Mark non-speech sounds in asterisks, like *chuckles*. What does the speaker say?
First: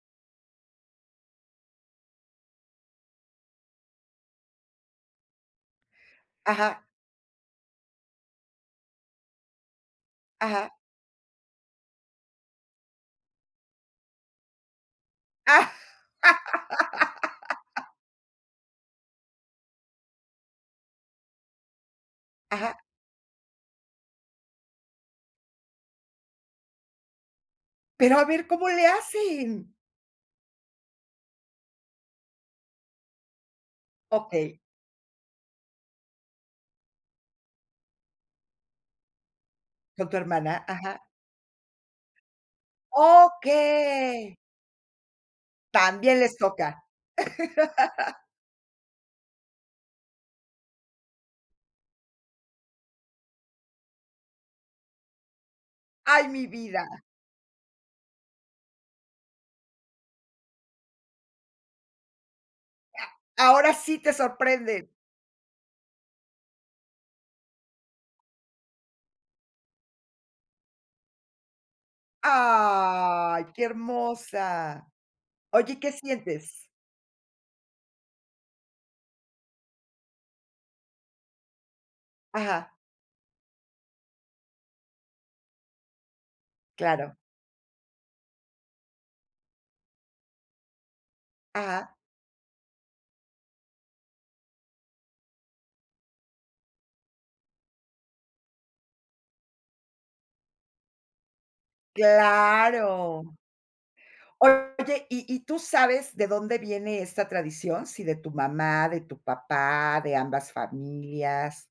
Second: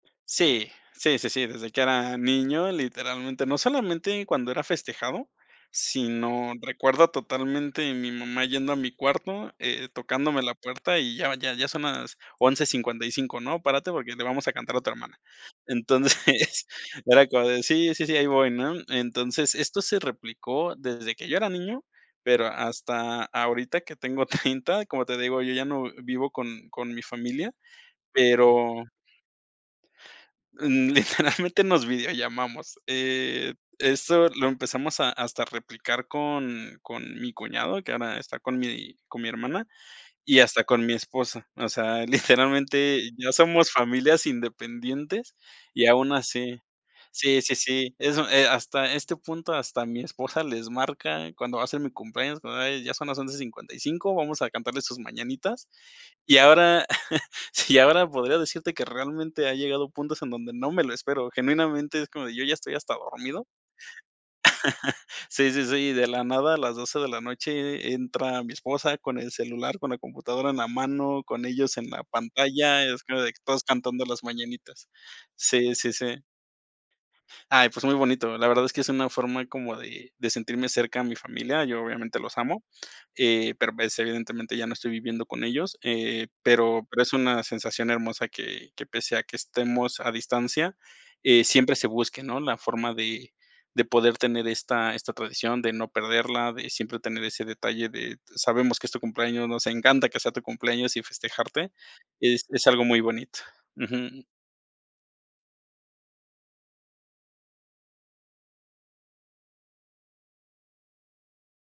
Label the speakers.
Speaker 1: Sí. Sí, sí, sí, desde que era niño, literalmente. No solamente cuando era festejado, sino,
Speaker 2: Ajá.
Speaker 1: recuerdo totalmente mi mamá yendo a mi cuarto, eh, tocándome la
Speaker 2: Ajá.
Speaker 1: puerta y ya ya ya son las 11:55, ¿no? Párate porque le vamos a cantar a tu hermana. Entonces, *chuckles* era como de
Speaker 2: *laughs*
Speaker 1: sí, sí, sí, ahí voy, ¿no? Entonces, esto se replicó desde que yo era niño, pero
Speaker 2: Ajá.
Speaker 1: hasta ahorita que tengo 30, *chuckles* como te digo, yo ya no vivo con con mi familia,
Speaker 2: Pero a ver, ¿cómo
Speaker 1: pero
Speaker 2: le hacen?
Speaker 1: mm, literalmente nos videollamamos. Eh, eso lo
Speaker 2: Okey.
Speaker 1: empezamos hasta a replicar con con mi cuñado, que ahora está con mi con mi hermana
Speaker 2: Con tu
Speaker 1: y
Speaker 2: hermana,
Speaker 1: hasta con mi
Speaker 2: ajá.
Speaker 1: esposa. O sea, literalmente ya somos familias
Speaker 2: ¡Okey!
Speaker 1: independientes y aun
Speaker 2: También les
Speaker 1: así
Speaker 2: toca.
Speaker 1: sí, sí, sí,
Speaker 2: *laughs*
Speaker 1: eso, eh, hasta este punto, hasta mi esposa les marca cuando va ser mi cumpleaños, como: "Hey, ya son las 11:55, vamos a cantarle sus mañanitas".
Speaker 2: ¡Ay,
Speaker 1: Y
Speaker 2: mi
Speaker 1: ahora
Speaker 2: vida!
Speaker 1: *chuckles* sí, ahora podría decirte que realmente ha llegado puntos en donde no me lo espero. Genuinamente es como, yo ya estoy hasta dormido
Speaker 2: Ahora sí te sorprende.
Speaker 1: *laughs* sí, sí, sí, y de la nada a las 12 de la noche e e entra mi esposa con el celular, con la computadora en la mano, con ellos en la pantalla. Es como de que
Speaker 2: ¡Ay!
Speaker 1: todos
Speaker 2: ¡Qué
Speaker 1: cantando las
Speaker 2: hermosa!
Speaker 1: mañanitas
Speaker 2: Oye,
Speaker 1: sí,
Speaker 2: ¿y
Speaker 1: sí,
Speaker 2: qué
Speaker 1: sí.
Speaker 2: sientes?
Speaker 1: Ay, pues muy bonito. La verdad es que es una forma como de de sentirme cerca de mi familia. Yo, obviamente, los amo,
Speaker 2: Ajá.
Speaker 1: eh, pero, pues, evidentemente ya no estoy viviendo con ellos. Eh, pero pero es
Speaker 2: Claro.
Speaker 1: una sensación hermosa que que, pese a que estemos a distancia, eh, siempre se
Speaker 2: Ajá.
Speaker 1: busque, ¿no?, la forma de de poder tener esta esta tradición, de no perderla, de siempre tener ese detalle de sabemos que es tu cumpleaños, nos encanta que sea tu cumpleaños y festejarte, es es algo muy
Speaker 2: Claro.
Speaker 1: bonito Ujú.
Speaker 2: Oye, ¿y y tú sabes de dónde viene esta tradición, si de tu mamá, de tu papá, de ambas familias?